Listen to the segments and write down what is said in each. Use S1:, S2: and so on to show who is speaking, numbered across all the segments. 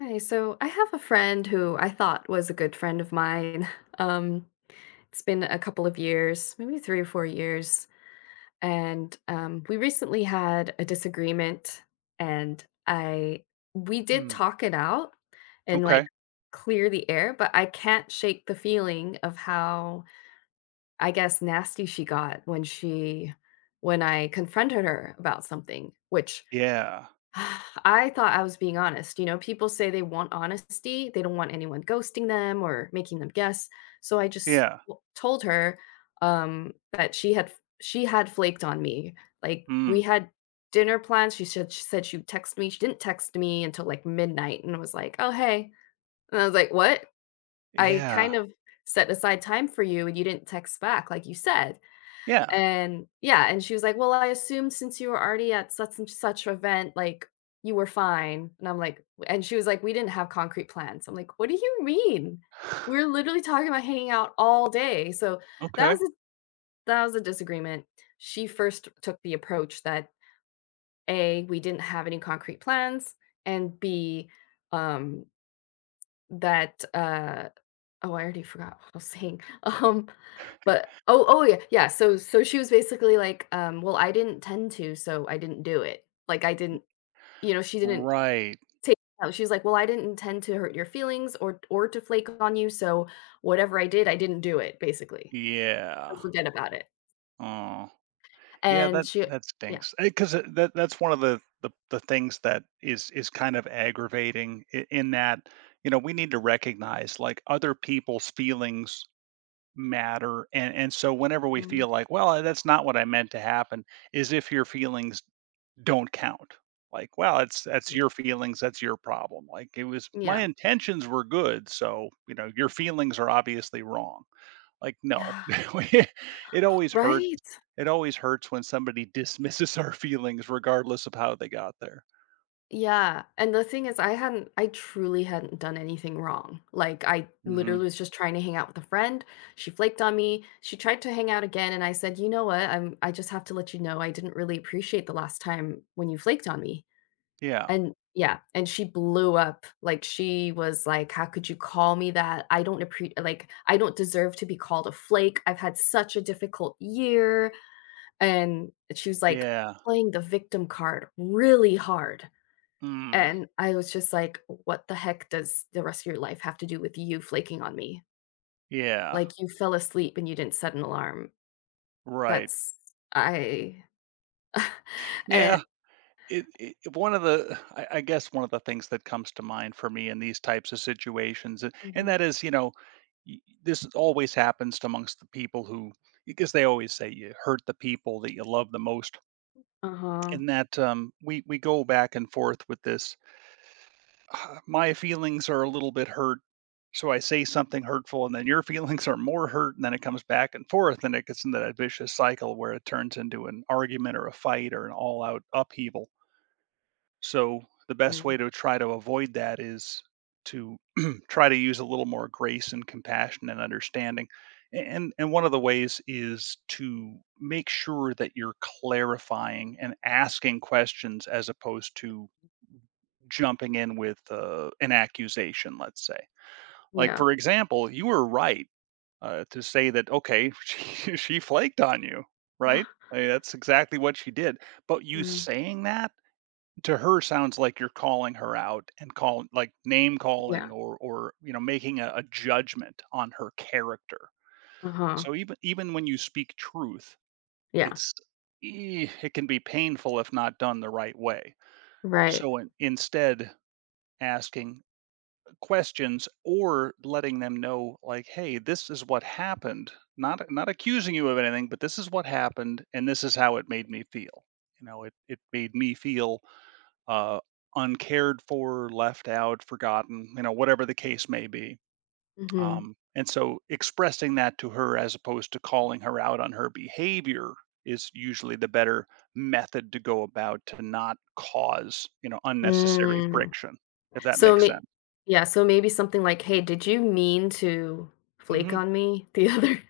S1: Hi, so I have a friend who I thought was a good friend of mine. Um, it's been a couple of years, maybe 3 or 4 years, and we recently had a disagreement, and I we did
S2: Hmm.
S1: talk it out and like
S2: Okay.
S1: clear the air, but I can't shake the feeling of how I guess nasty she got when I confronted her about something, which
S2: Yeah.
S1: I thought I was being honest. People say they want honesty. They don't want anyone ghosting them or making them guess. So I just
S2: Yeah.
S1: told her that she had flaked on me. Like
S2: Hmm.
S1: we had dinner plans. She said she would text me. She didn't text me until like midnight and was like, "Oh, hey." And I was like, "What? I
S2: Yeah.
S1: kind of set aside time for you and you didn't text back like you said."
S2: Yeah.
S1: And yeah, and she was like, "Well, I assumed since you were already at such and such event, like, you were fine." And she was like, "We didn't have concrete plans." I'm like, "What do you mean? We're literally talking about hanging out all day." So that
S2: Okay.
S1: was a that was a disagreement. She first took the approach that A, we didn't have any concrete plans, and B, um, that, uh oh, I already forgot what I was saying. But oh yeah, yeah. So she was basically like, well, I didn't tend to, so I didn't do it. Like, I didn't, she didn't
S2: Right.
S1: take it out. She was like, well, I didn't intend to hurt your feelings or to flake on you, so whatever I did, I didn't do it. Basically,
S2: Yeah.
S1: so forget about it.
S2: Oh. Yeah,
S1: And
S2: that
S1: she,
S2: that
S1: yeah.
S2: stinks. Because that that's one of the things that is kind of aggravating I in that, you know, we need to recognize, like, other people's feelings matter, and so whenever we
S1: Mhm.
S2: feel like, "Well, that's not what I meant to happen," is if your feelings don't count. Like, well, it's that's
S1: Yeah,
S2: your feelings, that's your problem. Like it was my
S1: yeah,
S2: intentions were good, so, you know, your feelings are obviously wrong. Like, no.
S1: yeah.
S2: It always hurts.
S1: Right?
S2: It always hurts when somebody dismisses our feelings regardless of how they got there.
S1: Yeah, and the thing is I truly hadn't done anything wrong. Like, I
S2: Mhm.
S1: literally was just trying to hang out with a friend, she flaked on me, she tried to hang out again, and I said, "You know what? I just have to let you know I didn't really appreciate the last time when you flaked on me."
S2: Yeah.
S1: And yeah, and she blew up, like, she was like, "How could you call me that? I don't appreciate, like, I don't deserve to be called a flake. I've had such a difficult year," and she was, like,
S2: Yeah.
S1: playing the victim card really hard.
S2: Mm.
S1: And I was just like, "What the heck does the rest of your life have to do with you flaking on me?
S2: Yeah.
S1: Like, you fell asleep and you didn't set an alarm.
S2: Right.
S1: That's I"
S2: Yeah.
S1: and
S2: It one of the I guess one of the things that comes to mind for me in these types of situations and
S1: Mhm.
S2: that is, you know, this always happens amongst the people who, because they always say you hurt the people that you love the most,
S1: Uh-huh.
S2: and that we go back and forth with this. "Ah, my feelings are a little bit hurt, so I say something hurtful and then your feelings are more hurt, and then it comes back and forth and it gets into that vicious cycle where it turns into an argument or a fight or an all out upheaval. So the best way
S1: Mm.
S2: to try to avoid that is to try to use a little more grace and compassion and understanding. And and one of the ways is to make sure that you're clarifying and asking questions as opposed to jumping in with an accusation, let's say. Like
S1: Yeah.
S2: for example, you were right to say that, okay, she flaked on you, right? I mean, that's exactly what she did. But you
S1: Mm.
S2: saying that to her sounds like you're calling her out and call like name
S1: Yeah.
S2: calling or, you know, making a judgment on her character,
S1: Uh-huh.
S2: so even even when you speak truth,
S1: Yeah.
S2: it's it can be painful if not done the right way.
S1: Right.
S2: So instead, asking questions or letting them know like, hey, this is what happened, not not accusing you of anything, but this is what happened and this is how it made me feel. You know, it made me feel uh, uncared for, left out, forgotten, you know, whatever the case may be.
S1: Mhm.
S2: And so expressing that to her as opposed to calling her out on her behavior is usually the better method to go about, to not cause, you know, unnecessary
S1: Mm.
S2: friction, if that
S1: So
S2: makes
S1: may
S2: sense.
S1: Yeah, so maybe something like, "Hey, did you mean to flake
S2: Hmm.
S1: on me the other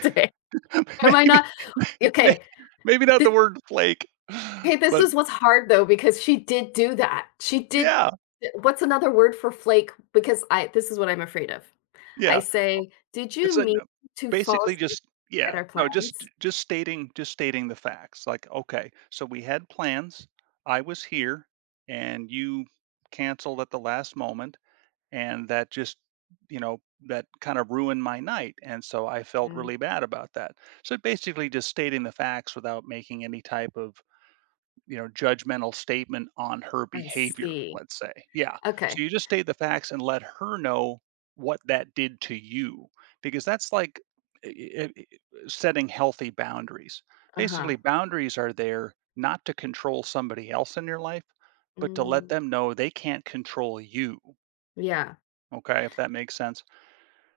S1: day? Am I
S2: Maybe,
S1: not"
S2: may-
S1: Okay.
S2: maybe not the word flake,
S1: Okay, this
S2: but
S1: is what's hard though, because she did do that. She did
S2: yeah,
S1: What's another word for flake? Because I this is what I'm afraid of. I
S2: yeah.
S1: say, "Did you
S2: It's a
S1: mean
S2: no,
S1: to fall
S2: basically
S1: asleep
S2: just
S1: at
S2: yeah,
S1: our
S2: no,
S1: plans?"
S2: just stating, just stating the facts, like, "Okay, so we had plans, I was here, and you canceled at the last moment, and that just, you know, that kind of ruined my night, and so I felt
S1: Mm,
S2: really bad about that." So, basically just stating the facts without making any type of, you know, judgmental statement on her
S1: I
S2: behavior,
S1: see.
S2: let's say. Yeah.
S1: Okay.
S2: So you just state the facts and let her know what that did to you, because that's like i- i- i- setting healthy boundaries.
S1: Uh-huh.
S2: Basically, boundaries are there not to control somebody else in your life, but to let
S1: Mm,
S2: them know they can't control you.
S1: yeah.
S2: Okay, if that makes sense.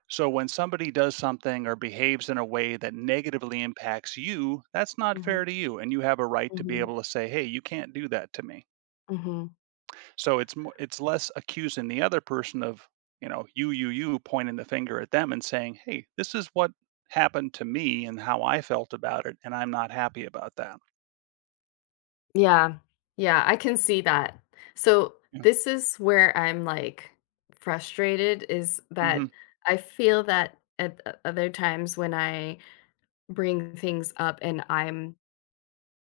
S2: So when somebody does something or behaves in a way that negatively impacts you, that's not
S1: Mhm,
S2: fair to you. And you have a right to be
S1: mhm,
S2: able to say, hey, you can't do that to me.
S1: mhm.
S2: So it's mo it's less accusing the other person of, you know, pointing the finger at them and saying, "Hey, this is what happened to me and how I felt about it, and I'm not happy about that."
S1: Yeah. Yeah, I can see that. So,
S2: Yeah.
S1: this is where I'm, like, frustrated is that
S2: Mhm.
S1: I feel that at o other times when I bring things up and I'm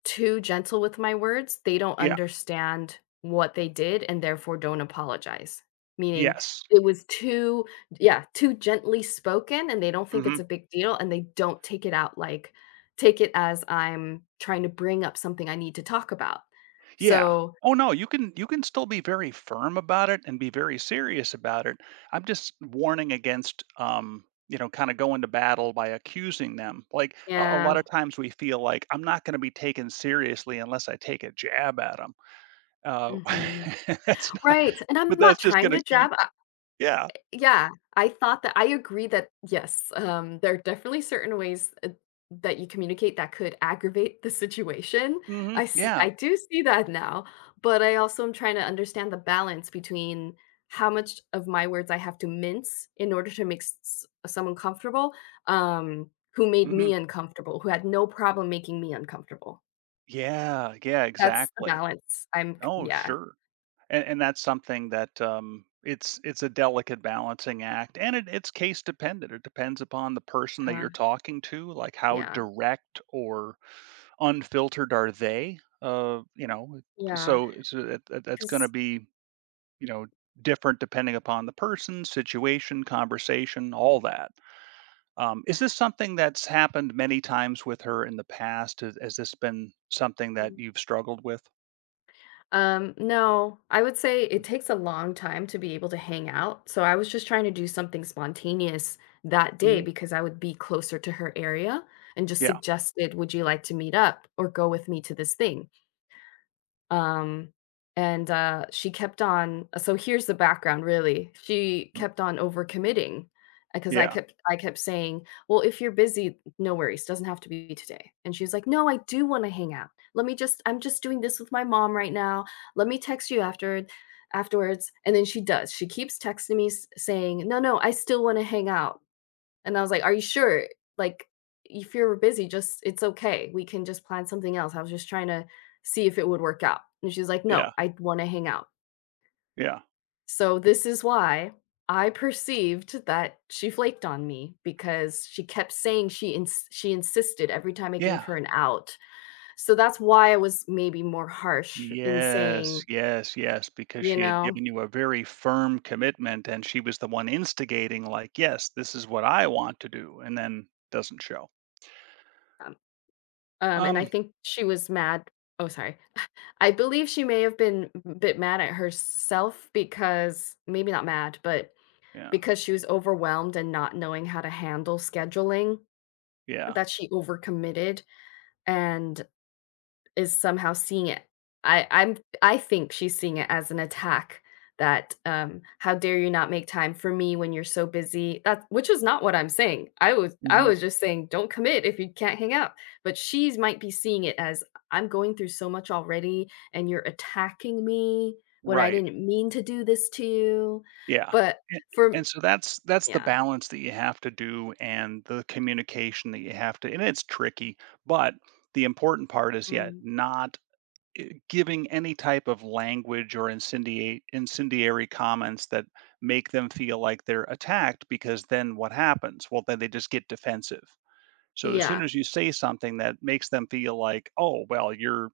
S1: too gentle with my words, they don't
S2: Yeah.
S1: understand what they did and therefore don't apologize. Meaning
S2: Yes.
S1: it was too, yeah, too gently spoken and they don't think it's
S2: Mhm.
S1: a big deal and they don't take it as I'm trying to bring up something I need to talk about.
S2: Yeah.
S1: So,
S2: Oh, no, you can still be very firm about it and be very serious about it. I'm just warning against, you know, kinda going to battle by accusing them. Like, a lot
S1: yeah.
S2: of times we feel like, "I'm not gonna be taken seriously unless I take a jab at them. Uh,
S1: Mhm.
S2: that's not,
S1: Right. And I'm
S2: but that's
S1: not
S2: just
S1: trying
S2: gonna
S1: to
S2: keep,
S1: jab.
S2: yeah.
S1: Yeah, I agree that yes, there are definitely certain ways, that you communicate that could aggravate the situation.
S2: Mhm, yeah,
S1: I do see that now, but I also am trying to understand the balance between how much of my words I have to mince in order to make s someone comfortable, who made
S2: mhm.
S1: me uncomfortable, who had no problem making me uncomfortable.
S2: Yeah, yeah,
S1: That's the
S2: exactly.
S1: balance. I'm c
S2: Oh,
S1: Yeah,
S2: sure. And that's something that, it's a delicate balancing act, and it it's case dependent. It depends upon the person that
S1: uh,
S2: you're talking to, like, how
S1: yeah,
S2: direct or unfiltered are they, you know?
S1: yeah,
S2: So it's that that's gonna
S1: Because.
S2: be, you know, different depending upon the person, situation, conversation, all that. Is this something that's happened many times with her in the past? Has this been something that you've struggled with?
S1: No, I would say it takes a long time to be able to hang out. So I was just trying to do something spontaneous that day
S2: Mhm.
S1: because I would be closer to her area and just
S2: Yeah.
S1: suggested, would you like to meet up or go with me to this thing? Um, and, she kept on so here's the background really. She
S2: Mm.
S1: kept on overcommitting, because
S2: Yeah.
S1: I kept saying, "Well, if you're busy, no worries, doesn't have to be today." And she's like, "No, I do wanna hang out. Let me just I'm just doing this with my mom right now. Let me text you afterwards." And then she does. She keeps texting me s saying, "No, no, I still wanna hang out." And I was like, "Are you sure? Like, if you're busy, just it's okay. We can just plan something else. I was just trying to see if it would work out." And she's like,
S2: Yeah.
S1: "No, I want to hang out."
S2: Yeah.
S1: So this is why I perceived that she flaked on me because she kept saying she insisted every time I gave
S2: Yeah.
S1: her an out. So that's why I was maybe more harsh in
S2: Yes,
S1: saying,
S2: yes, yes, because
S1: you
S2: she had
S1: know,
S2: given you a very firm commitment and she was the one instigating like, "Yes, this is what I want to do," and then doesn't show.
S1: um, and I
S2: Um,
S1: think she was mad. Oh, sorry. I believe she may have been a bit mad at herself because maybe not mad, but
S2: yeah.
S1: because she was overwhelmed and not knowing how to handle scheduling,
S2: Yeah.
S1: that she overcommitted, and is somehow seeing it. I I'm I think she's seeing it as an attack that, "How dare you not make time for me when you're so busy?" That which is not what I'm saying. I
S2: Mhm.
S1: was just saying, "Don't commit if you can't hang out." But she's might be seeing it as, "I'm going through so much already, and you're attacking me when I
S2: Right.
S1: didn't mean to do this to you."
S2: Yeah,
S1: But
S2: and
S1: for
S2: and so that's the
S1: Yeah.
S2: balance that you have to do and the communication that you have to, and it's tricky, but the important part is, yeah,
S1: Mm.
S2: not, giving any type of language or incendiate incendiary comments that make them feel like they're attacked, because then what happens? Well, then they just get defensive. So as soon
S1: Yeah.
S2: as you say something that makes them feel like, "Oh, well, you're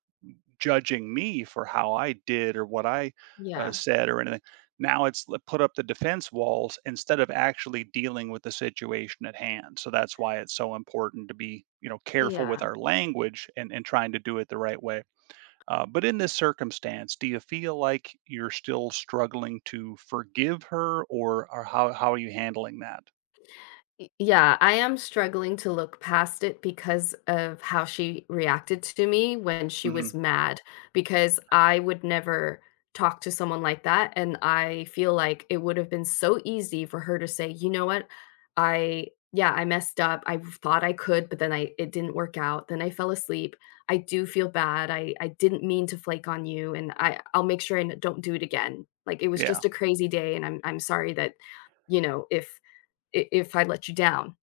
S2: judging me for how I did or what I,
S1: Yeah.
S2: said or anything. Now it's l put up the defense walls instead of actually dealing with the situation at hand, so that's why it's so important to be, you know, careful with
S1: Yeah.
S2: our language and trying to do it the right way. But in this circumstance, do you feel like you're still struggling to forgive her, or how are you handling that?
S1: Y Yeah, I am struggling to look past it because of how she reacted to me when she
S2: Mhm.
S1: was mad, because I would never talk to someone like that, and I feel like it would have been so easy for her to say, "You know what? I Yeah, I messed up. I thought I could, but then I it didn't work out. Then I fell asleep. I do feel bad. I didn't mean to flake on you, and I'll make sure I n don't do it again. Like, it was
S2: Yeah.
S1: just a crazy day, and I'm sorry that, you know, if if I let you down."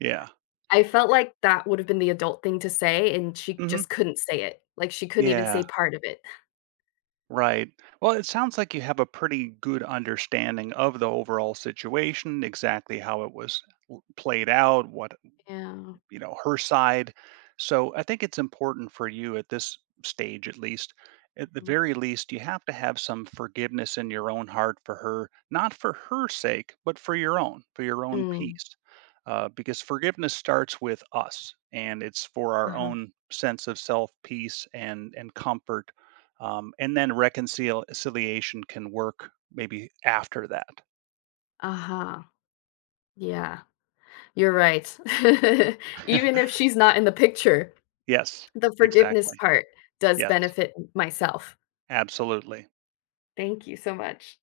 S2: Yeah.
S1: I felt like that would have been the adult thing to say, and she
S2: Mhm.
S1: just couldn't say it. Like, she couldn't even
S2: Yeah.
S1: say part of it.
S2: Right. Well, it sounds like you have a pretty good understanding of the overall situation, exactly how it was played out, what,
S1: Yeah.
S2: you know, her side. So I think it's important for you at this stage, at least, at the
S1: Mhm.
S2: very least, you have to have some forgiveness in your own heart for her, not for her sake, but for your own
S1: Mm.
S2: peace. Because forgiveness starts with us and it's for our
S1: Uh-huh.
S2: own sense of self peace and comfort, and then reconciliation can work maybe after that.
S1: Uh-huh. Yeah. You're right. Even if she's not in the picture,
S2: Yes,
S1: the forgiveness
S2: exactly,
S1: part does
S2: yes,
S1: benefit myself.
S2: absolutely.
S1: Thank you so much.